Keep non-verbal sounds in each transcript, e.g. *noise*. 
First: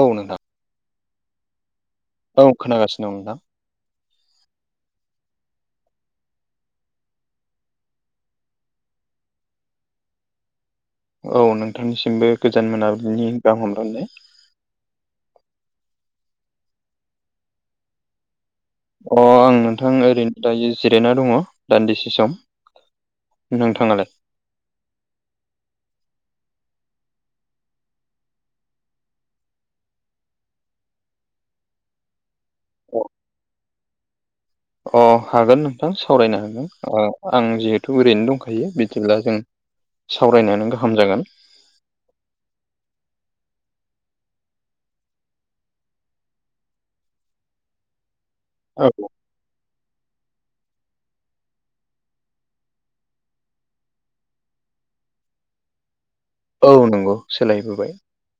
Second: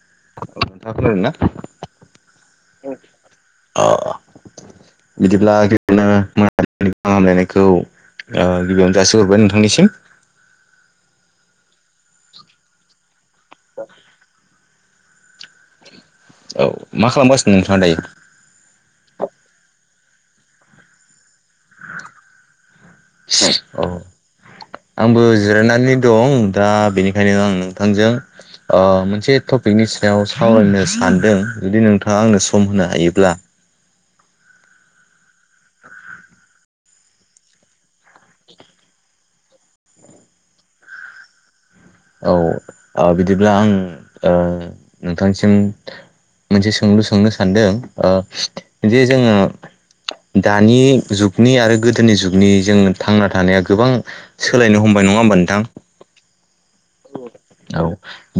औ नोंथां। औ खोन्थाग आरोना दं खोनागासिनो दं दां औ बिदिब्लाि बेनो हामलायनायखौ गिबियावनो जासिोहरबाय नोंथांनिसिम औ नोंथांनिसिमबो गोजान मोनाबिलिनि गाहाम हामलायनाय औ मा खालामगासिनों नोंथांङा दायो। अ आं नोंथां ओरैनो दायो जिरायना दंङो दान्दिसे सम औ नोंथाङालाय आंबो जिरायनानै दं दा बेनिखायनो आं नोंथांजों मोनसे टपिकनि सायाव सावरायनो सानदों जुदि नोंथांङा आंनो सम होनो हायोब्ला अ हागोन नोंथां सावरायनो हागोन आं जिहेथु ओरैनो दंखायो बिदिब्ला जों सावरायनायानो गाहाम जागोन औ बिदिब्ला आं नोंथांसिम मोनसे सोंलु सोंनो सानदों औ जे जोंङो दानि जुगनि आरो गोदोनि जुगनि जों थांना थानाया गोबां सोलायनो हमबाय नंङा होमबा नोंथां औ औ सोलायबोबाय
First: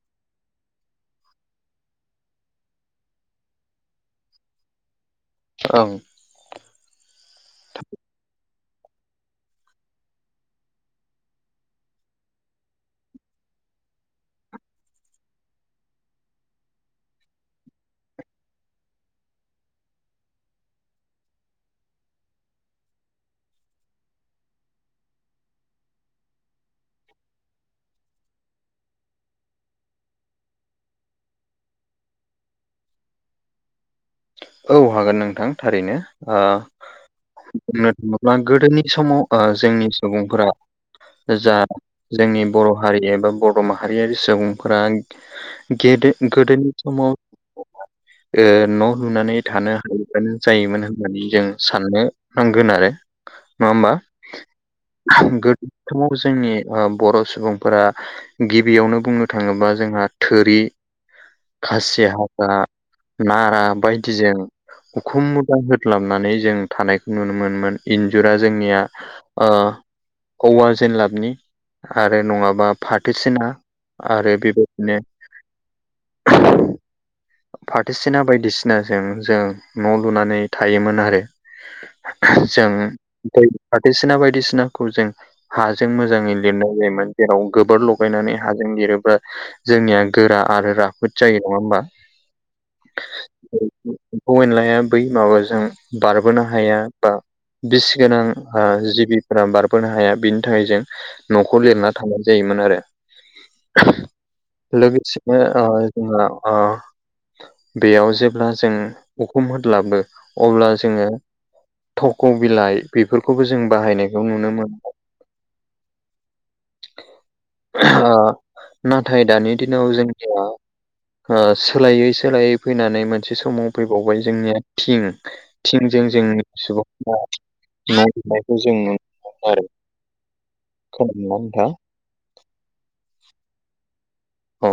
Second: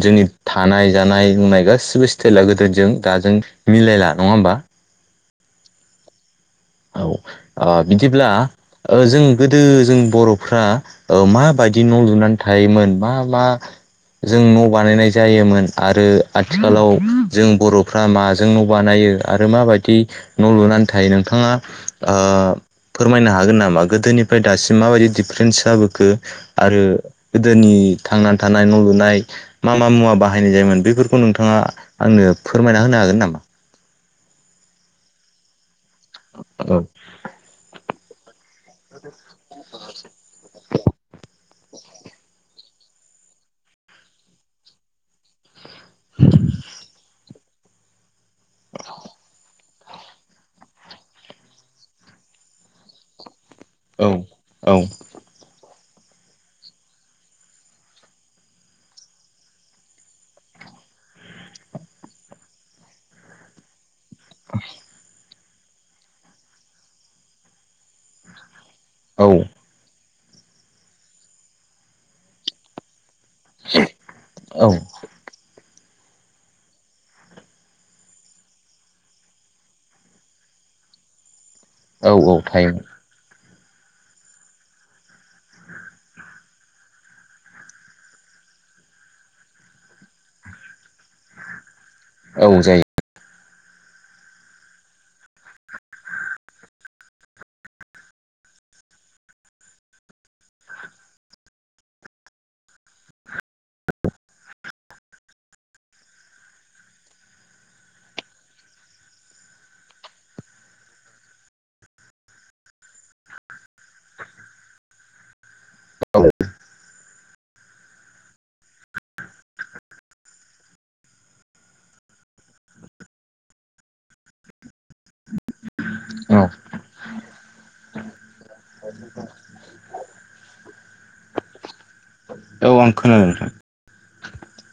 जोंनि थानाय जानाय लोंनाय गासिबो स्टाइला गोदिरजों दाजों मिलायला नंङा होमबा औ औ बिदिब्ला जों गोदो जों बर'फ्रा माबायदि न' लुनानै थायोमोन मा मा जों न' बानायनाय जायोमोन आरो आथिखालाव जों बर'फ्रा माजों न' बानायो आरो माबायदि न' लुनानै थायो नोंथांङा फोरमायनो हागोन नामा गोदोनिफ्राय दासिम माबायदि दिडफारेन्स जाबोखो आरो गोदोनि थांनानै थानाय न' लुनाय मा मा मुवा बाहायनाय जायोमोन बेफोरखौ नोंथांङा आंनो फोरमायना होनो हागोन नामा औ हागोन नोंथां थारैनो औ बुंनो थांङोब्ला गोदोनि समाव जोंनि सुबुंफोरा जा जोंनि बर' हारि एबा बर' माहारियारि सुबुंफोरा दो गोदोनि समाव न' लुनानै थानो हायबानो जायोमोन होननानै जों साननो नांगोन आरो नंङा होमबा औ औ गोदो समाव जोंनि बर' सुबुंफोरा गिबियावनो बुंनो थांङोबा जोंहा थोरि खासिया नारा खि जजों उखुम मुदा होदलाबनानै जों थानायखौ नुनो मोनोन इन्जुरा जोंनिया औ औवार जेन लाबनि आरो नंङाबा फाथोसिना आरो बेबायदिनो फाथोसिना बायदिसिनाजों जों न' लुनानै थायोमोन आरो औ जों थायोमोन बाथैसिना बायदिसिनाखौ जों हाजों मोजांङै लिरनाय जायोमोन जेराव गोबोर लगायनानै हाजों लिरोब्ला जोंनिया गोरा आरो राफोद जायो नंङा होमबा औ जायो एम्फौ एनलाया बै माबाजों बारबोनो हाया बा बिसि गोनां जिबिफोरा बारबोनो हाया बिनि थाखाय जों न'खौ लिरना थांनाय जायोमोन आरो लोगोसेनो ओ आं बेयाव जेब्ला जों उखुम होलाबो अब्ला जोंङो थख' बिलाइ बेफोरखौबो जों बाहायनायखौ नुनो मोनो औ नाथाय दानि दिनाव जोंनिया सोलायै सोलायै फैनानै मोनसे समाव फैबावबाय जोंनिया थिं थिंजों औ जोंनि सुबुं बा न जों नु मोनो आरो खोनादोंना नोंथाङा औ आं खोनादों नोंथां औ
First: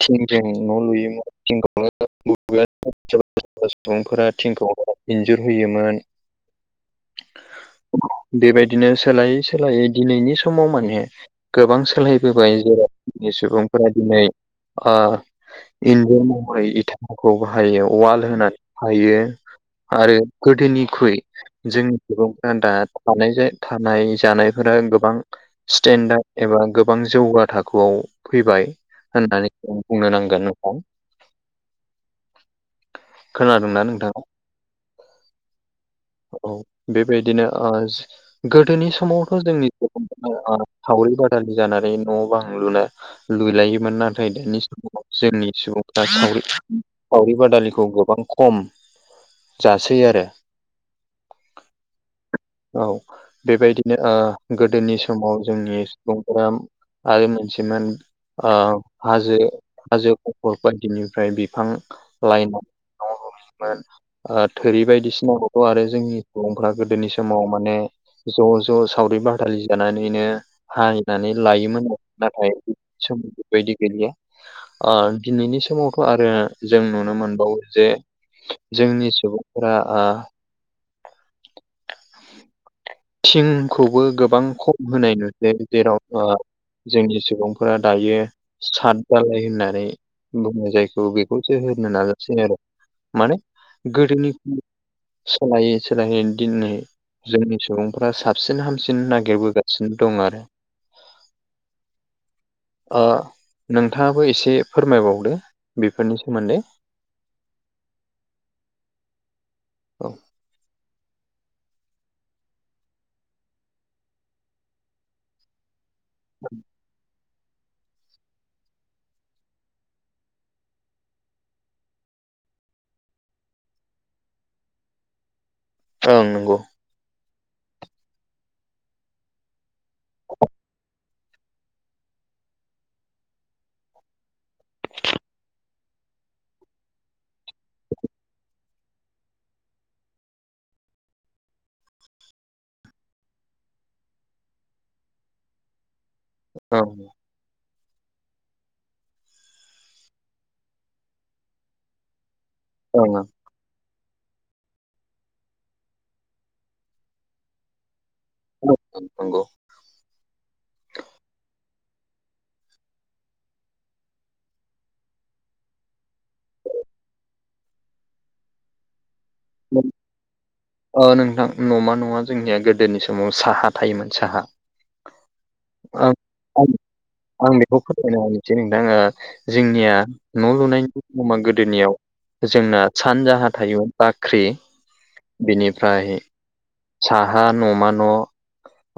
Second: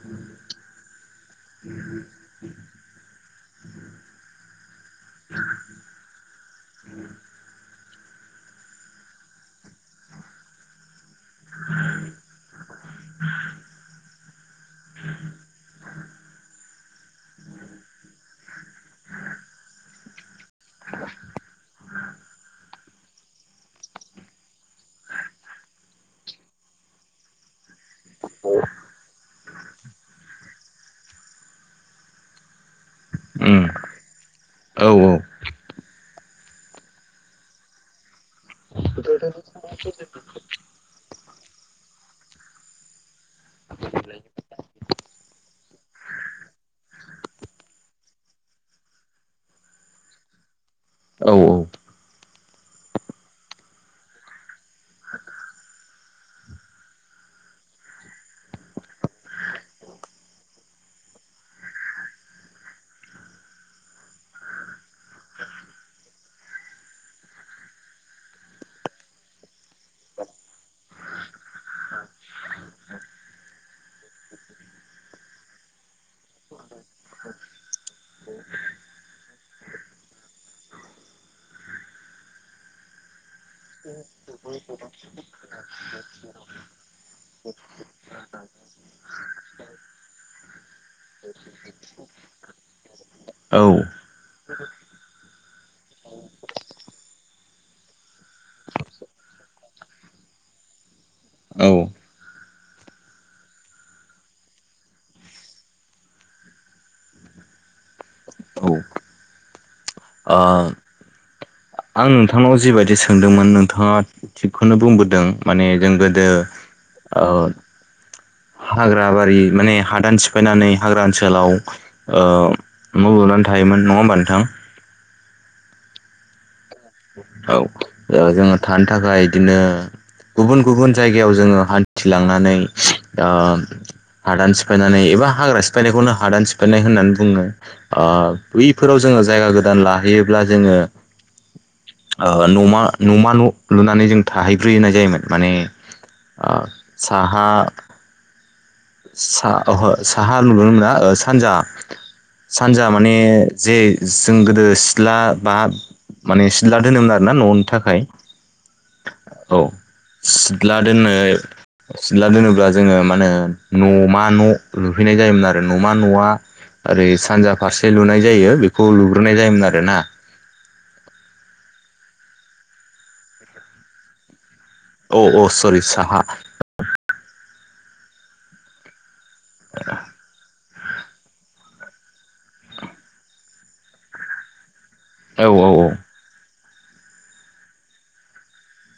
थिंजों न'लुयोमोन *unintelligible* *unintelligible* सुबुंफोरा थिंखौ इन्जुर होयोमोन *unintelligible* बेबायदिनो सोलायै सोलायै दिनैनि समाव माने गोबां सोलायबोबाय जेरावनि सुबुं दिनै ओ इनजुर महरै इथा खौ बाहायो उवाल होनानै थायो आरो गोदोनिख्रुइ जोंनि सुबुंफ्रा दा थानाय जे थानाय जानायफोरा गोबां स्टेन्डार्ड एबा गोबां जौगा थाखोआव फैबाय होननानै जों बुंनो नांगोन नोंथां उम खोनादोंना नोंथाङा औ औ बेबायदिनो गोदोनि समावथ' जोंनि सावरि बादालि जानानै न' बां लुनाय लुइलायोमोन नाथाय दानि समाव जोंनि सुबुं दा सावरि सावरि बादालिखौ गोबां खम जासै आरो औ-औ औ बेबायदिनो गोदोनि समाव जोंनि सुबुंफोरा आरो मोनसेमोन आ हाजो हाजो खंखर बादिनिफ्राय बिफां लायनाय न थोरि बायदिसिनाखौथ' आरो जोंनि सुबुंफ्रा गोदोनि समाव माने ज' ज' सावरि बादालि जानानैनो हायनानै लायोमोन नाथाय *unintelligible* बैदि गैलिया आ दिनैनि समावथ' आरो जों नुनो मोनबावो जे जोंनि सुबुंफोरा थिंखौबो गोबां खम होनाय नुयो जेराव जोंनि सुबुंफोरा दायो साद जालाय होनानै बुङो जायखौ बेखौसो होनो नाजासै आरो माने औ गोदोनिफ्राय सोलायै सोलायै दिनै जोंनि सुबुंफ्रा साबसिन हामसिन नागिरबोगासिनो दं आरो औ ओ नोंथाङाबो एसे फोरमायबावदो बेफोरनि सोमोन्दै औ आम आं नोंथांनाव जिबायदि सोंदोंमोन नोंथाङा थिगखौनो बुंबोदों माने जों गो दो आ हाग्रा बारि माने हादान सिफायनानै हाग्रा ओनसोलाव ओ न' लुनानै थायोमोन नङा होमबा नोंथां ओं नंगौ औ जोङो थानो थाखाय बिदिनो गुबुन गुबुन जायगायाव जोङो हान्थिलांनानै हादान सिफायनानै एबा हाग्रा सिफायनायखौनो हादान सिफायनाय होननानै बुङो बैफोराव जोङो जायगा गोदान लाहैयोब्ला जोङो ओह न'मा न'मा न' लुनानै जों थाहैग्रोनाय जायोमोन माने ओं साहा सा ओहो साहा लुनो मोना ओ सानजा सानजा माने ओं जे जों गोदो सिथ्ला बा माने सिथ्ला दोनोमोन आरोमोन ना न'नि थाखाय ओं नंगौ औ सिथ्ला दोनो सिथ्ला दोनोब्ला जोङो मा होनो न'मा न' लुफैनाय जायोमोन आरो न'मा न'आ ओरै सानजा फारसे लुनाय जायो बेखौ लुग्रोनाय जायोमोन आरोना ओ नोंथां न'मा नङा जोंनिआ गोदोनि समाव साहा थायोमोन साहा अ अ सरि साहा आं आं बेखौ फोरोमयना होनोसै नोंथां जोंनिआ न' लुनायनि नमा गोदोनिआव जोंना सानजाहा थायोमोन बाख्रि औ बिनि औ आमफाय साहा न'मा न'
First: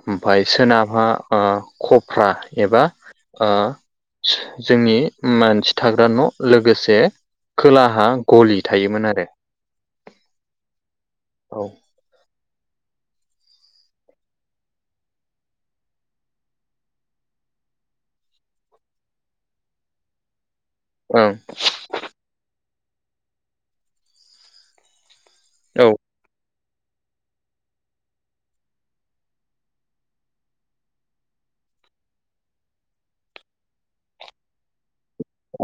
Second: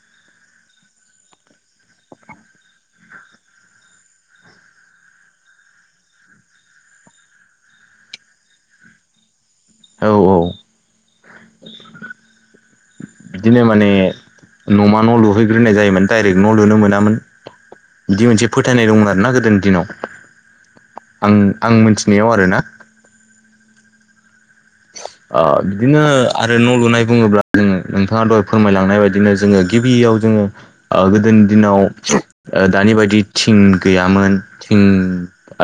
आमफाय सोनाबहा ओ ख'फ्रा एबा‌ ओ जोंनि मानसि थाग्रा न' लोगोसे खोलाहा ग'लि थायोमोन आरो औ औ औ *inaudible* बिदिनो माने न'मा न' लुहैग्रोनाय जायोमोन डायरेक्ट न' लुनो मोनामोन बिदि मोनसे फोथायनाय दंमोन आरोना गोदोनि दिनाव ओं आं आं मोनथिनायाव आरो ना ओ औ बिदिनो ओ आरो न' लुनाय बुङोब्ला जोङो नोंथांआ दहाय फोरमायलांनाय बायदिनो जोङो गिबिआव जोङो ओ गोदोनि दिनाव ओ दानि बादि थिं गैयामोन थिं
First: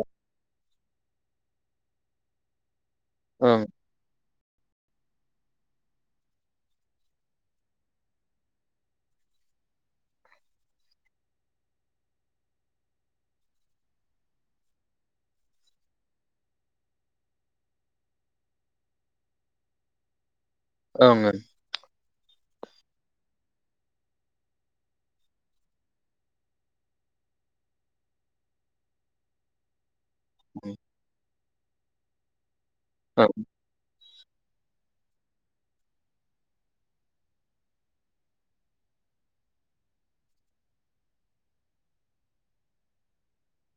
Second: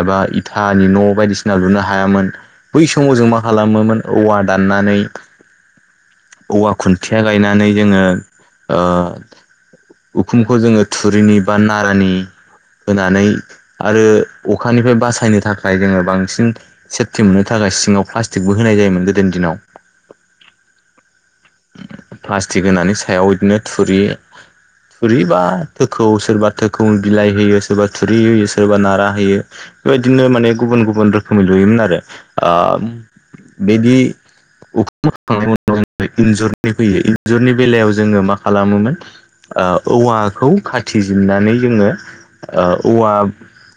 एबा इथानि न' बायदिसिना लुनो हायामोन बै समाव जों मा ओं खालामोमोन औवा दाननानै औवा खुन्थिआ गायनानै जोङो ओ उखुमखौ जोङो थुरिनि बा नारानि होनानै आरो अखानिफ्राय बासायनो थाखाय जोङो बांसिन सेफटि मोननो थाखाय सिङाव प्लास्टिकबो होनाय जायोमोन गोदोनि दिनाव ‌ओं ओं प्लास्टिक होननि सायाव इदिनो थुरि थुरि बा थोखौ सोरबा थोखौ बिलाइ होयो सोरबा थुरि होयो सोरबा नारा होयो बेबादिनो माने गुबुन गुबुन रोखोमै लुयोमोन आरो ओ औ बिदि उखुम होखांनायनि उनाव इन्जुरनि फैयो इन्जरनि बेलाव जोङो मा खालामोमोन ओ औवाखौ खाथिजिरनानै जोङो ओ औवा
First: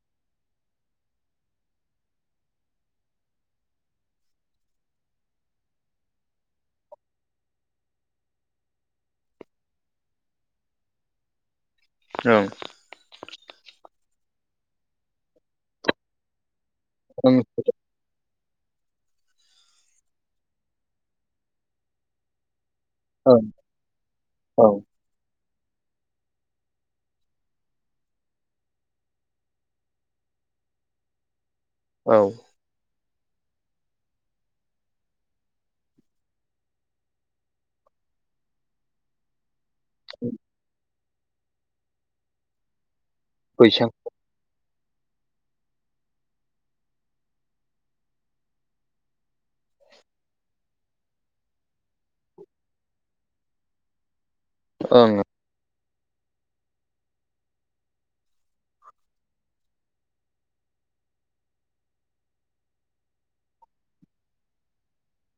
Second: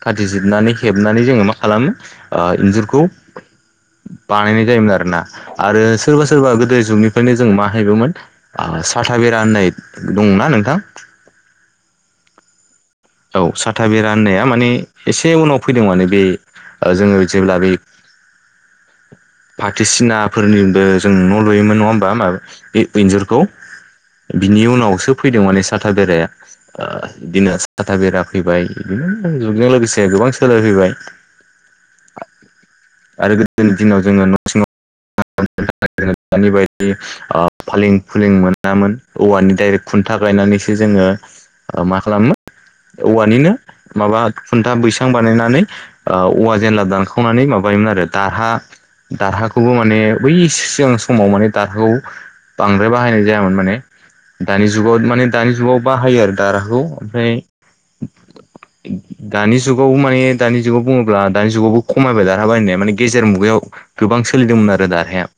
खाथिजिरनानै हेबनानै जोङो मा खालामो ओ इन्जुरखौ बानायनाय जायोमोन आरोना आरो सोरबा सोरबा गोदो जुगनि बेखायनो जों माहेबोमोन ओ साथा बेरा होननाय दंना नोंथां औं औ साथा बेरा होननाया माने एसे उनाव फैदों माने बे ओ जोङो ओं जेब्ला बे फाथसिनाफोरनिबो जों न' लुयोमोन नङा होमबा माबेबा बे इनजुरखौ ओं बिनि ओं उनावसो फैदों माने साथा बेराया ओ बिदिनो साथा बेरा फैबाय बिदिनो जुगजों लोगोसे गोबां सोलायफैबाय औ आरो गोदोनि दिनाव जोङो न'‌थिंआव ओ दानि बादि ओ‌ फालें फुलिं मोनामोन औवानि डाइरेक्ट खुन्था गायनानैसो जोङो मा खालामो औवानिनो बैसां माबा खुन्था बैसां बानायनानै औवा ओ जेनला दानखावनानै माबायोमोन आरो दारहा दारहाखौबो माने बै सिगां समाव माने दारहाखौ बांद्राय बाहायनाय जायामोन माने दानि जुगाव ओं माने दानि जुगाव बाहायो आरो दाराखौ ओमफ्राय दानि जुगाव माने दानि जुगाव बुङोब्ला दानि जुगावबो खमायबाय देरहाबाय होननाया माने गेजेर मुगायाव गोबां सोलिदोंमोन आरो दाहराया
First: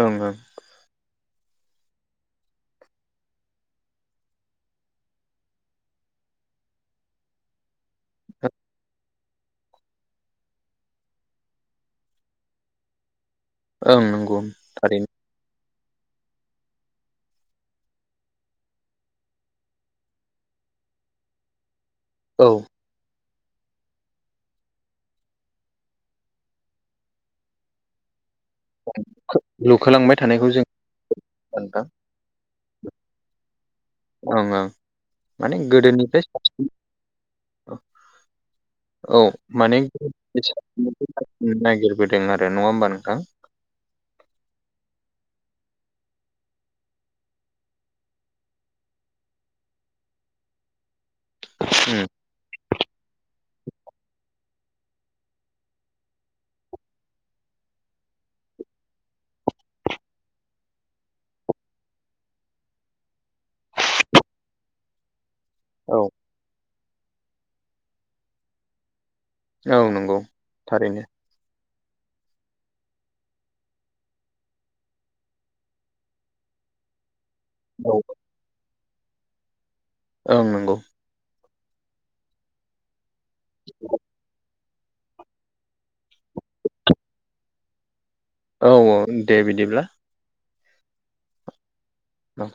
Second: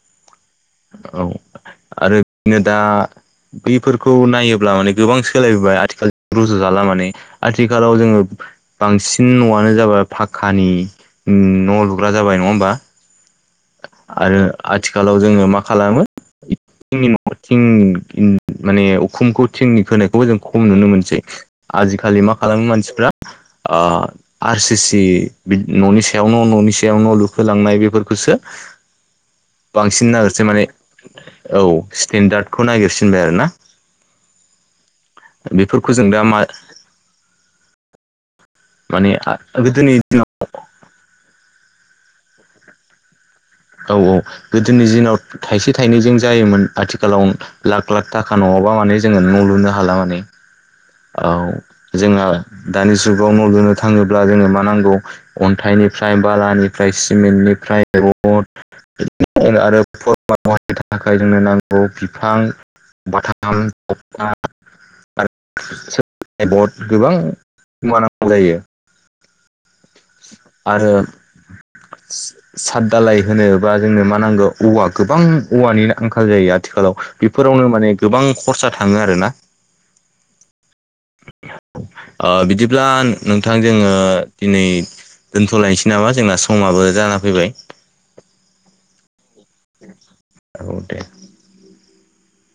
ओं ओं औ आरो बिदिनो दा बैफोरखौ नायोब्ला माने गोबां सोलायबोबाय आथिखाल जों रुजु जाला माने आथिखालाव जोङो बांसिन सिन न'आनो जाबाय फाखाखानि न' लुग्रा जाबाय नङा होमबा ओं आरो नंगौ थारैनो आथिखालाव जोङो मा खालामो थिंनि न' *unintelligible* थिं माने उखुमखौ थिंनि खोनायखौबो जों खम नुनो मोनसै आजिखालि मा औ खालामो मानसिफ्रा आ आर सि सि न'नि सायाव न' न'नि सायाव न' लुफोलांनाय बेफोरखौसो बांसिन लुखोलांबाय नागिरसै थानायखौ जों माने औ नोंथां स्टेेनडार्दखौ नागिरसिनबाय आरो ना ओं ओं माने बेफोरखौ जों गोदोनिफ्राय दा मा साबसिन माने औ माने गोदोनि दिनाव *unintelligible* नागिरबोदों आरो नङा होमबा नोंथां औ औ गोदोनि दिनाव थाइसे थाइनैजों जायोमोन आथिखालाव लाख लाख थाखा नङाबा माने जोङो न' लुनो हाला माने औ उम जोंहा दानि जुगाव न' लुनो थाङोब्ला जोङो मा नांगौ अन्थाइनिफ्राय बालानिफ्राय सिमेन्टनिफ्राय रड *unintelligible* थाखाय जोंनो नांगौ बिफां बाथाम थौता औ *unintelligible* गोबां गोमानांगौ जायो औ नंगौ आरो थारैनो *inaudible* साद दालाय होनोबा जोंनो मा नांगौ औवा गोबां औवानि आंखाल जायो आथिखालाव बेफोरावनो माने औ गोबां खरसा थाङो आरोना ओं नंगौ बिदिब्ला नोंथां जोङो दिनै दोन्थ'लायनोसै नामा जोंना समाबो जाना फैबाय औ औ दे बिदिब्ला औ दे औ